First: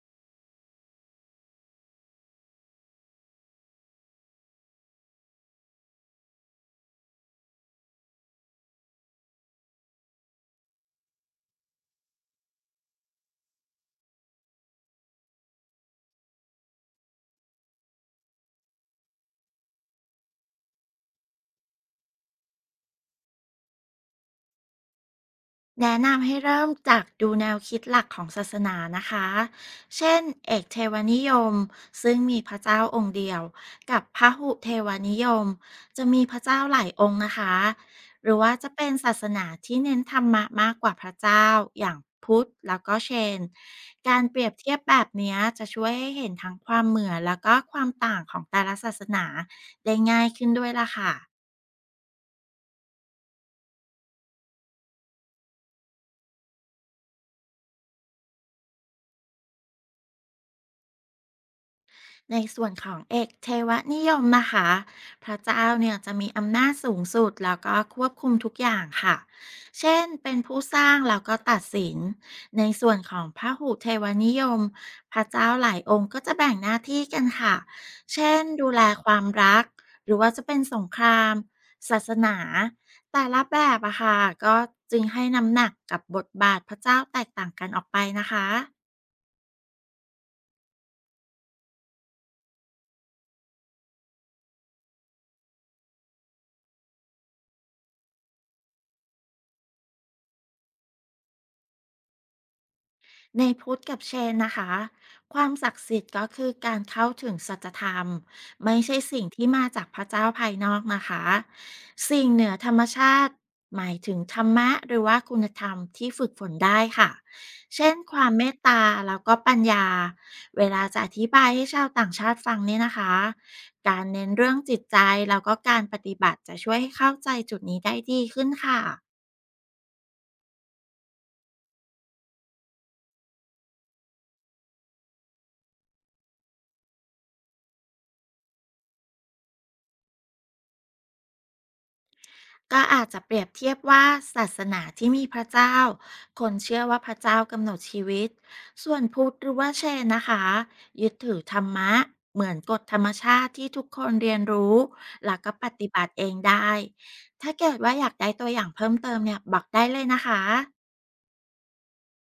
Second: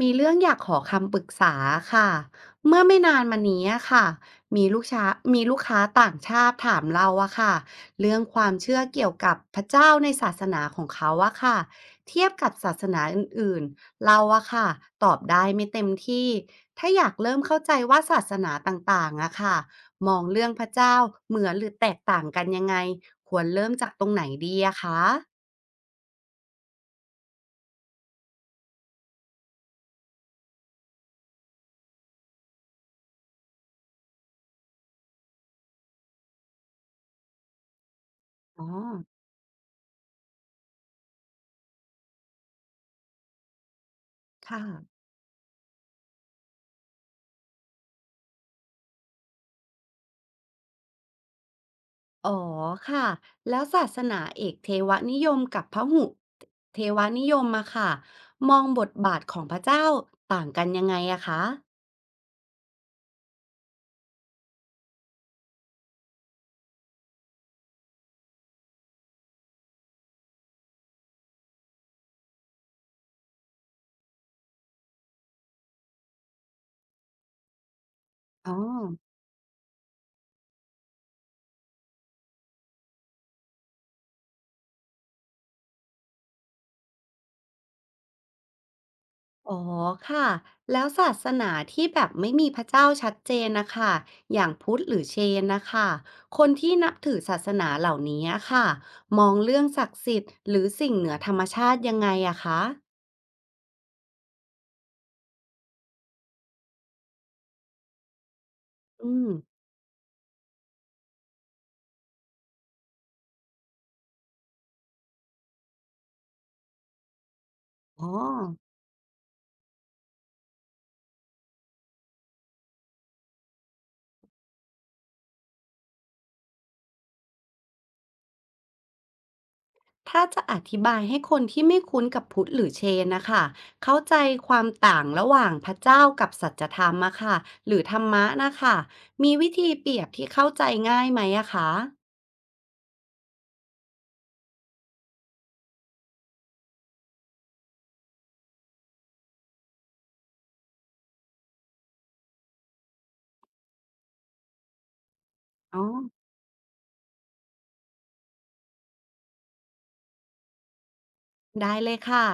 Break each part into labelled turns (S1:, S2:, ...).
S1: มีเรื่องอยากขอคำปรึกษาค่ะเมื่อไม่นานมานี้อะค่ะมีลูกช้ามีลูกค้าต่างชาติถามเราอะค่ะเรื่องความเชื่อเกี่ยวกับพระเจ้าในศาสนาของเขาอะค่ะเทียบกับศาสนาอื่นๆเราอะค่ะตอบได้ไม่เต็มที่ถ้าอยากเริ่มเข้าใจว่าศาสนาต่างๆอะค่ะมองเรื่องพระเจ้าเหมือนหรือแตกต่างกันยังไงควรเริ่มจากตรงไหนดีอะคะ
S2: แนะนำให้เริ่มจากดูแนวคิดหลักของศาสนานะคะ เช่นเอกเทวนิยมซึ่งมีพระเจ้าองค์เดียวกับพหุเทวนิยมจะมีพระเจ้าหลายองค์นะคะหรือว่า
S1: อ๋อ
S2: จะเป็นศาสนาที่เน้นธรรมะมากกว่าพระเจ้าอย่างพุทธแล้วก็เชนการเปรียบ
S1: ค่ะ
S2: เทียบแบบเนี้ยจะช่วยให้เห็นทั้งความเหมือนแล้วก็ความต่างของแต่ละศาสนาได้ง่ายขึ้นด้วยล่ะค่ะ
S1: อ๋อค่ะแล้วศาสนาเอกเทวนิยมกับพหุเทวนิยมมาค่ะมองบทบาทของพระเจ้าต่างกันยังไงอะคะ
S2: ในส่วนของเอกเทวนิยมนะคะพระเจ้าเนี่ยจะมีอำนาจสูงสุดแล้วก็ควบคุมทุกอย่างค่ะเช่นเป็นผู้สร้างแล้วก็ตัดสินในส่วนของพระหูเทวนิยมพระเจ้าหลายองค์ก็จะแบ่งหน้าที่กันค่ะเช่น
S1: อ๋อ
S2: ดูแลความรักหรือว่าจะเป็นสงครามศาสนาแต่ละแบบอะค่ะก็จึงให้น้ำหนักกับบทบาทพระเจ้าแตกต่างกันออกไปนะคะ
S1: อ๋อค่ะแล้วศาสนาที่แบบไม่มีพระเจ้าชัดเจนนะคะอย่างพุทธหรือเชนนะคะคนที่นับถือศาสนาเหล่านี้อะค่ะมองเรื่องศักดิ์สิทธิ์หรือสิ่งเหนือธรรมชาติยังไงอะคะ
S2: ในพุทธกับเชนนะคะความศักดิ์สิทธิ์ก็คือการเข้าถึงสัจธรรมไม่ใช่
S1: อื
S2: สิ่ง
S1: ม
S2: ที่มาจากพระเจ้าภายนอกนะคะสิ่งเหนือธรรมชาติหมายถึงธรรมะหรือว่าคุณธรรมที่ฝึกฝนได้ค่ะเช่น
S1: อ๋อ
S2: ความเมตตาแล้วก็ปัญญาเวลาจะอธิบายให้ชาวต่างชาติฟังเนี่ยนะคะการเน้นเรื่องจิตใจแล้วก็การปฏิบัติจะช่วยให้เข้าใจจุดนี้ได้ดีขึ้นค่ะ
S1: ถ้าจะอธิบายให้คนที่ไม่คุ้นกับพุทธหรือเชนนะคะเข้าใจความต่างระหว่างพระเจ้ากับสัจธรรมอะค่ะหรือธรรมะนะคะมีวิธีเปรียบที่เข้าใจง่ายไหมอะคะ
S2: ก็อาจจะเปรียบเทียบว่าศาสนาที่มีพระเจ้าคนเชื่อว่าพระเจ้ากำหนดชีวิตส่วนพุทธหรือว่าเชนนะคะยึดถือธรรมะเหมือนกฎธรรมชาติที่ทุกคนเรียนรู้แล้วก็ป
S1: อ๋อ
S2: ฏิบัติเองได้ถ้าเกิดว่าอยากได้ตัวอย่างเพิ่มเติมเนี่ยบอกได้เลยนะคะ
S1: ได้เลยค่ะ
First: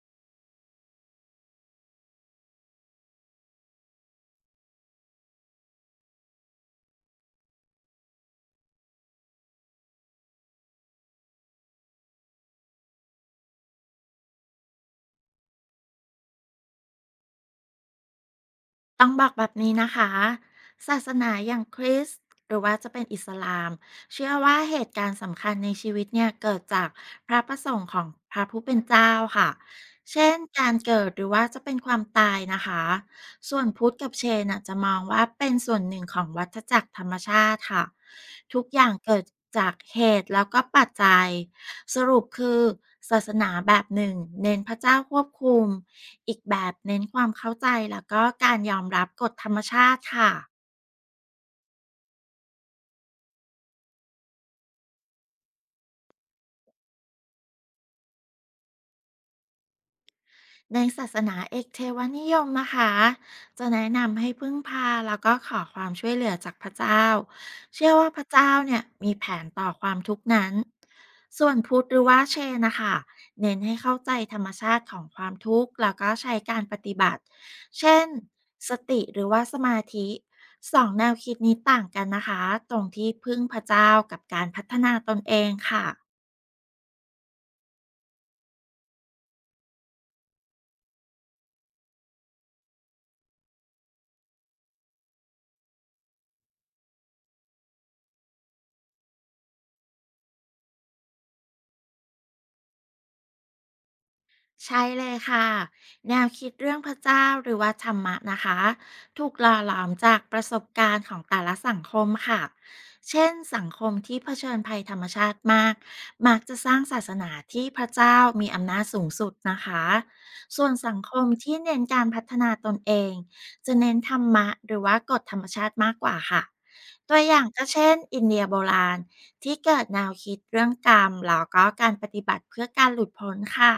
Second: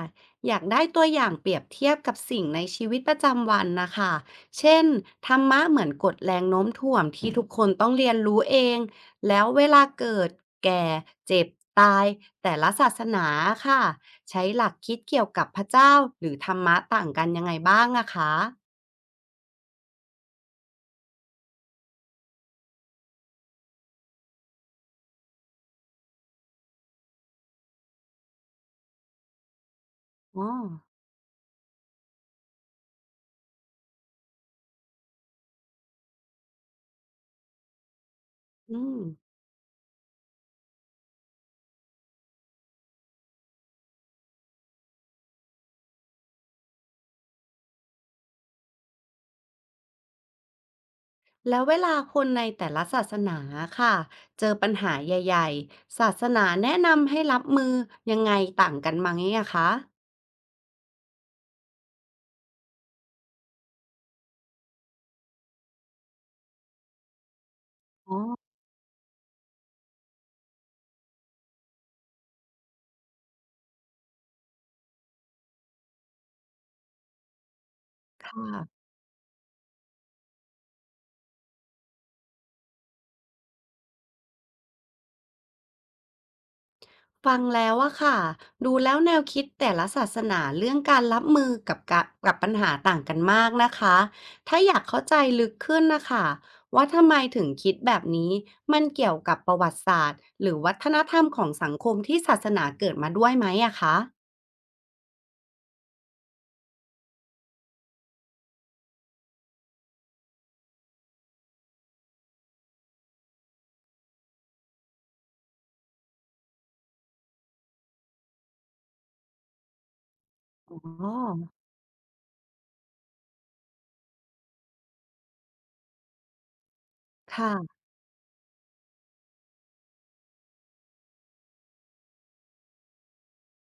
S1: อยากได้ตัวอย่างเปรียบเทียบกับสิ่งในชีวิตประจำวันนะคะเช่นธรรมะเหมือนกฎแรงโน้มถ่วงที่ทุกคนต้องเรียนรู้เองแล้วเวลาเกิดแก่เจ็บตายแต่ละศาสนาค่ะใช้หลักคิดเกี่ยวกับพระเจ้าหรือธรรมะต่างกันยังไงบ้างอะคะ
S2: ต้องบอกแบบนี้นะคะศาสนาอย่างคริสต์หรือว่าจะเป็นอิสลามเชื่อว่าเหตุการณ์สำคัญในชีวิตเนี่ยเกิดจากพระประสงค์ของพระผู้เป็นเจ้าค่ะเช่น
S1: อ๋อ
S2: การเกิดหรือว่าจะเป็นความตายนะคะส่วนพุทธกับเชนน่ะจะมองว่าเป็นส่วนหนึ่งของวัฏจักรธรรมชาติค่ะทุกอ
S1: อื
S2: ย่าง
S1: ม
S2: เกิดจากเหตุแล้วก็ปัจจัย สรุปคือศาสนาแบบหนึ่งเน้นพระเจ้าควบคุม อีกแบบเน้นความเข้าใจแล้วก็การยอมรับกฎธรรมชาติค่ะ
S1: แล้วเวลาคนในแต่ละศาสนาค่ะเจอปัญหาใหญ่ๆศาสนาแนะนำให้รับมือยังไงต่างกันไหมอะคะ
S2: ในศาสนาเอกเทวนิยมนะคะจะแนะนำให้พึ่งพาแล้วก็ขอความช่วยเหลือจากพระเจ้าเชื่อว่า
S1: อ๋อ
S2: พระเจ้าเนี่ยมีแผนต่อความทุกข์นั้นส่วนพุทธหรือว่าเชนนะคะเน้นให้เข้าใจธรรมชาติของความทุกข์แล้วก็ใช้การปฏิบัติเช่น
S1: ค่
S2: ส
S1: ะ
S2: ติหรือว่าสมาธิสองแนวคิดนี้ต่างกันนะคะตรงที่พึ่งพระเจ้ากับการพัฒนาตนเองค่ะ
S1: ฟังแล้วอะค่ะดูแล้วแนวคิดแต่ละศาสนาเรื่องการรับมือกับกับปัญหาต่างกันมากนะคะถ้าอยากเข้าใจลึกขึ้นนะคะว่าทำไมถึงคิดแบบนี้มันเกี่ยวกับประวัติศาสตร์หรือวัฒนธรรมของสังคมที่ศาสนาเกิดมาด้วยไหมอะคะ
S2: ใช่เลยค่ะแนวคิดเรื่องพระเจ้าหรือว่าธรรมะนะคะถูกหล่อหลอมจากประสบการณ์ของแต่ละสังคมค่ะเช่นสังคมที่เผชิญภัยธรรมชาติมากมักจะสร้างศาสนาที่พระเจ้ามีอำนาจสูงสุดนะคะส่วน
S1: อ๋
S2: สั
S1: อ
S2: งคมที่เน้นการพัฒนาตนเองจะเน้นธรรมะหรือว่ากฎธรรมชาติมากกว่าค่ะตัวอย่างก็
S1: ค่ะ
S2: เช่นอินเดียโบราณที่เกิดแนวคิดเรื่องกรรมแล้วก็การปฏิบัติเพื่อการหลุดพ้นค่ะ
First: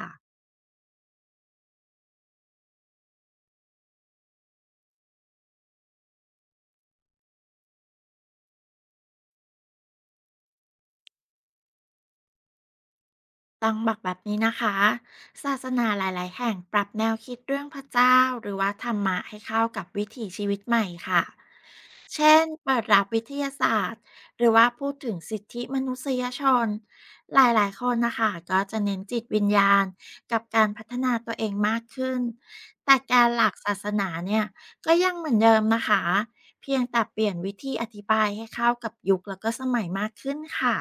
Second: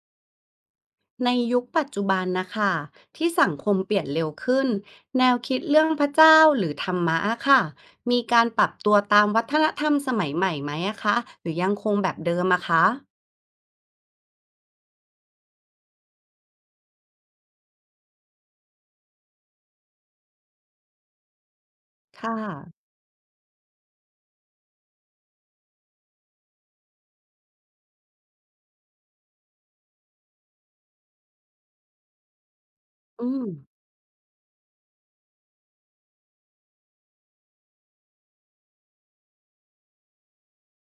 S1: ในยุคปัจจุบันนะคะที่สังคมเปลี่ยนเร็วขึ้นแนวคิดเรื่องพระเจ้าหรือธรรมะอะค่ะมีการปรับตัวตามวัฒนธรรมสมัยใหม่ไหมอะคะหรือยังคงแบบเดิมอะคะ
S2: ต้องบอกแบบนี้นะคะ ศาสนาหลายๆแห่งปรับแนวคิดเรื่องพระเจ้าหรือว่าธรรมะให้เข้ากับวิถีชีวิตใหม่ค่ะ เช่
S1: ค่ะ
S2: น เปิดรับวิทยาศาสตร์หรือว่าพูดถึงสิทธิมนุษยชน หลายๆคนนะคะก็จะเน้นจิตวิญญาณกับการพัฒนาตัวเองมากขึ้น แต่แก
S1: อื
S2: นห
S1: ม
S2: ลักศาสนาเนี่ยก็ยังเหมือนเดิมนะคะ เพียงแต่เปลี่ยนวิธีอธิบายให้เข้ากับยุคแล้วก็สมัยมากขึ้นค่ะ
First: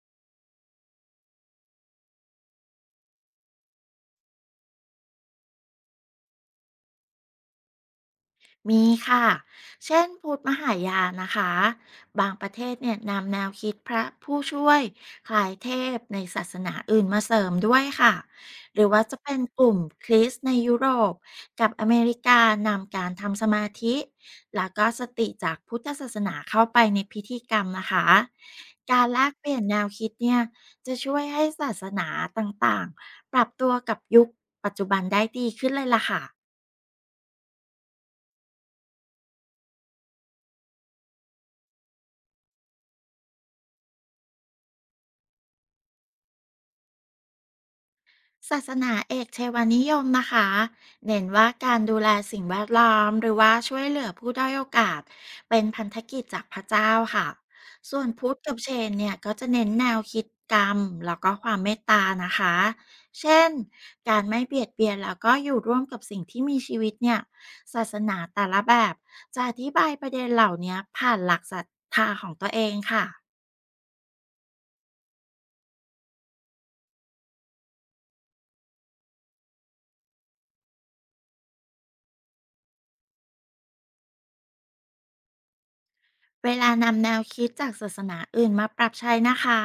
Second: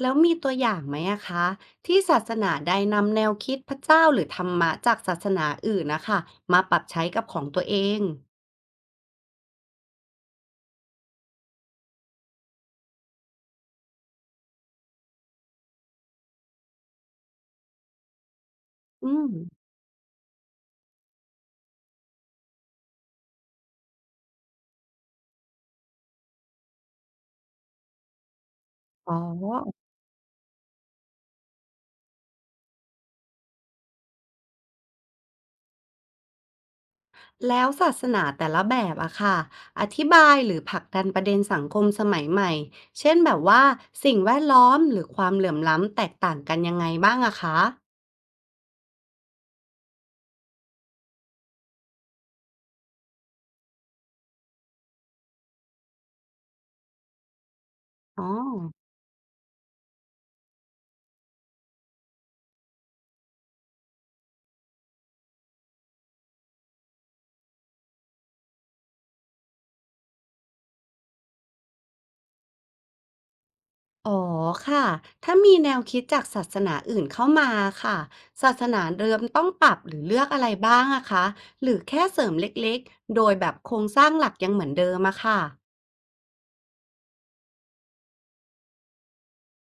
S1: แล้วมีตัวอย่างไหมอะคะที่ศาสนาใดนำแนวคิดพระเจ้าหรือธรรมะจากศาสนาอื่นนะคะมาปรับใช้กับของตัวเอง
S2: มีค่ะ เช่นพุทธมหายานนะคะ บางประเทศเนี่ยนำแนวคิดพระผู้ช่วยคล้ายเทพในศาสนาอื่นมาเสริมด้วยค่ะ หรือว่า
S1: อื
S2: จะ
S1: ม
S2: เป็นกลุ่มคริสต์ในยุโรปกับอเมริกานำการทำสมาธิแล้วก็สติจากพุทธศาสนาเข้าไปในพิธีกรรมนะคะ การ
S1: อ๋อ
S2: แลกเปลี่ยนแนวคิดเนี่ยจะช่วยให้ศาสนาต่างๆปรับตัวกับยุคปัจจุบันได้ดีขึ้นเลยล่ะค่ะ
S1: แล้วศาสนาแต่ละแบบอะค่ะอธิบายหรือผลักดันประเด็นสังคมสมัยใหม่เช่นแบบว่าสิ่งแวดล้อมหรือความเหลื่อมล้ำแตกต่างกันยังไงบ้างอะคะ
S2: ศาสนาเอกเทวานิยมนะคะเน้นว่าการดูแลสิ่งแวดล้อมหรือว่าช่วยเหลือผู้ด้อยโอกาสเป็นพันธกิจจากพระเจ้าค่ะส่วน
S1: อ๋
S2: พุ
S1: อ
S2: ทธกับเชนเนี่ยก็จะเน้นแนวคิดกรรมแล้วก็ความเมตตานะคะเช่นการไม่เบียดเบียนแล้วก็อยู่ร่วมกับสิ่งที่มีชีวิตเนี่ยศาสนาแต่ละแบบจะอธิบายประเด็นเหล่านี้ผ่านหลักศรัทธาของตัวเองค่ะ
S1: อ๋อค่ะถ้ามีแนวคิดจากศาสนาอื่นเข้ามาค่ะศาสนาเดิมต้องปรับหรือเลือกอะไรบ้างอะคะหรือแค่เสริมเล็กๆโดยแบบโครงสร้างหลักยังเหมือนเดิมอะค่ะ
S2: เวลานำแนวคิดจากศาสนาอื่นมาปรับใช้นะคะ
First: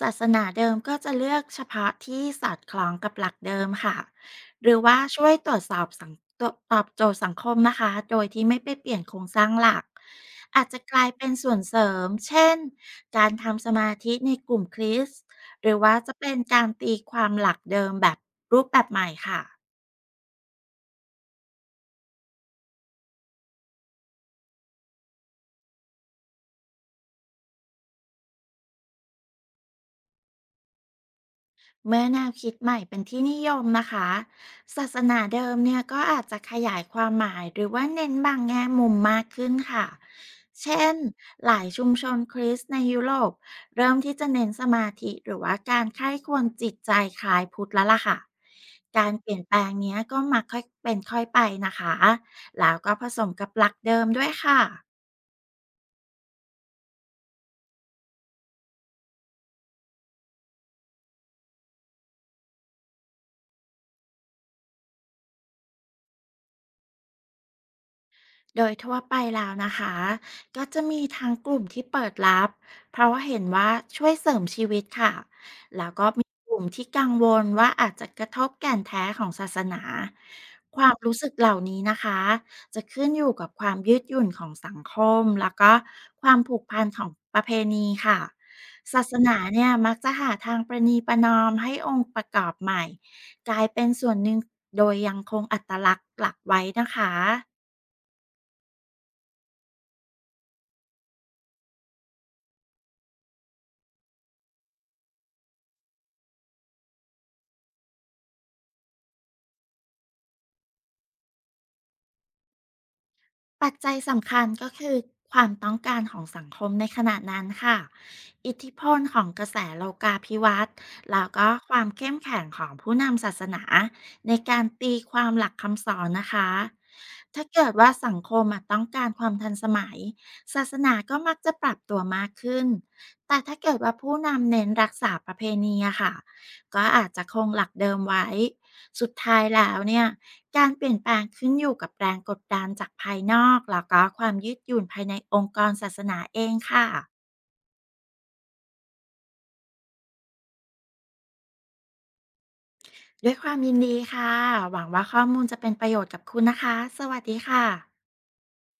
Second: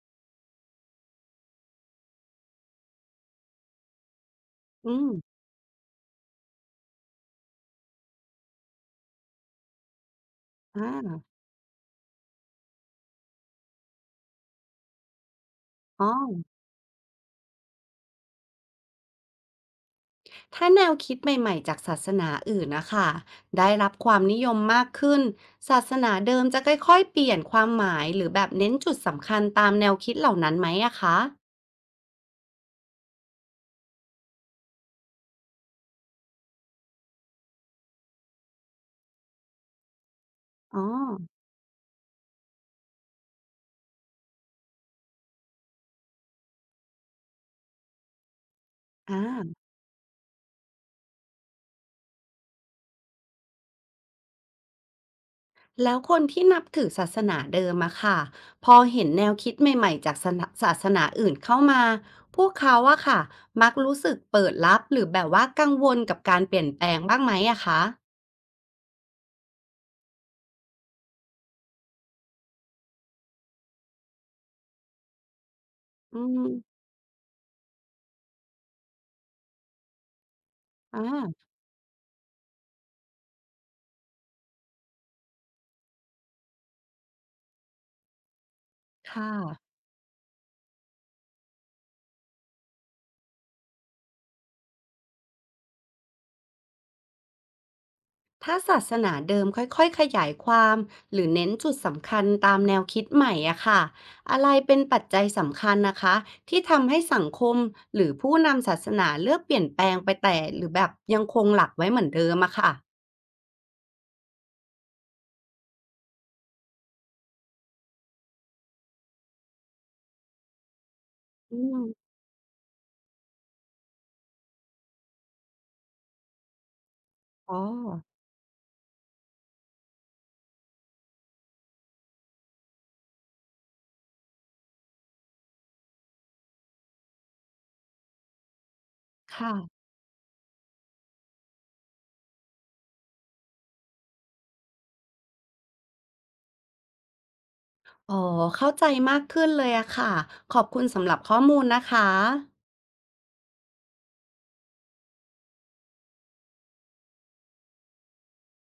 S2: ศาสนาเดิมก็จะเลือกเฉพาะที่สอดคล้องกับหลักเดิมค่ะ หรือ
S1: อื
S2: ว่า
S1: ม
S2: ช่วยตรวจสอบสังตวตอบโจทย์สังคมนะคะ โดยที่ไม่ไปเปลี่ยนโครงสร้างหลัก อาจจะ
S1: อ่
S2: กลายเป็น
S1: า
S2: ส่วนเสริม เช่น การทำสมาธิในกลุ่มคริสต์หรือว่า
S1: อ๋อ
S2: จะเป็นการตีความหลักเดิมแบบรูปแบบใหม่ค่ะ
S1: ถ้าแนวคิดใหม่ๆจากศาสนาอื่นนะคะได้รับความนิยมมากขึ้นศาสนาเดิมจะค่อยๆเปลี่ยนความหมายหรือแบบเน้นจุดสำคัญตามแนวคิดเหล่านั้นไหมอะคะ
S2: เมื่อแนวคิดใหม่เป็นที่นิยมนะคะศาสนาเดิมเนี่ยก็อาจจะขยายความหมายหรือว่าเน้นบางแง่มุมมากขึ้นค่ะ
S1: อ๋อ
S2: เช่นหลายชุมชนคริสต์ในยุโรปเริ่มที่จะเน้นสมาธิหรือว่าการไข้ควรจิตใจคล้ายพุทธแล้วล่ะค่ะการ
S1: อ่
S2: เปลี่ยนแปล
S1: า
S2: งเนี้ยก็มักค่อยเป็นค่อยไปนะคะแล้วก็ผสมกับหลักเดิมด้วยค่ะ
S1: แล้วคนที่นับถือศาสนาเดิมอะค่ะพอเห็นแนวคิดใหม่ๆจากศาสนาอื่นเข้ามาพวกเขาอะค่ะมักรู้สึกเปิดรับหรือแบบว่ากังวลกับการเปลี่ยนแปลงบ้างไหมอะคะ
S2: โดยทั่วไปแล้วนะคะก็จะมีทางกลุ่มที่เปิดรับเพราะว่าเห็นว่าช่วยเสริมชีวิตค่ะแล้วก็
S1: อื
S2: มี
S1: ม
S2: กลุ่มที่กังวลว่าอาจจะกระทบแก่นแท้ของศาสนาความ
S1: อ่
S2: รู้สึกเห
S1: า
S2: ล่านี้นะคะจะขึ้นอยู่กับความยืดหยุ่นของสังคมแล้วก็ความผูกพันของประเพณีค่ะศาส
S1: ค่ะ
S2: นาเนี่ยมักจะหาทางประนีประนอมให้องค์ประกอบใหม่กลายเป็นส่วนหนึ่งโดยยังคงอัตลักษณ์หลักไว้นะคะ
S1: ถ้าศาสนาเดิมค่อยๆขยายความหรือเน้นจุดสำคัญตามแนวคิดใหม่อะค่ะอะไรเป็นปัจจัยสำคัญนะคะที่ทำให้สังคมหรือผู้นำศาสนาเลือกเปลี่ยนแปลงไปแต่หรือแบบยังคงหลักไว้เหมือนเดิมอะค่ะ
S2: ปัจจัยสำคัญก็คือความต้องการของสังคมในขณะนั้นค่ะอิทธิพลของกระแสโลกาภิวัตน์แล้วก็
S1: อื
S2: ค
S1: ม
S2: วามเข้มแข็งของผู้นำศาสนาในการตีความหลักคำสอนนะคะถ้า
S1: อ๋อ
S2: เกิดว่าสังคมอะต้องการความทันสมัยศาสนาก็มักจะปรับตัวมากขึ้นแต่ถ้าเกิดว่าผู้นำเน้นรักษาประเพณีอะค่ะก็อาจจะคงหลักเดิมไว้ สุดท้าย
S1: ค่ะ
S2: แล้วเนี่ยการเปลี่ยนแปลงขึ้นอยู่กับแรงกดดันจากภายนอกแล้วก็ความยืดหยุ่นภายในองค์กรศาสนาเองค่ะ
S1: อ๋อเข้าใจมากขึ้นเลยอะค่ะขอบคุณสำหรับข้อมูลนะคะ
S2: ด้วยความยินดีค่ะหวังว่าข้อมูลจะเป็นประโยชน์กับคุณนะคะสวัสดีค่ะ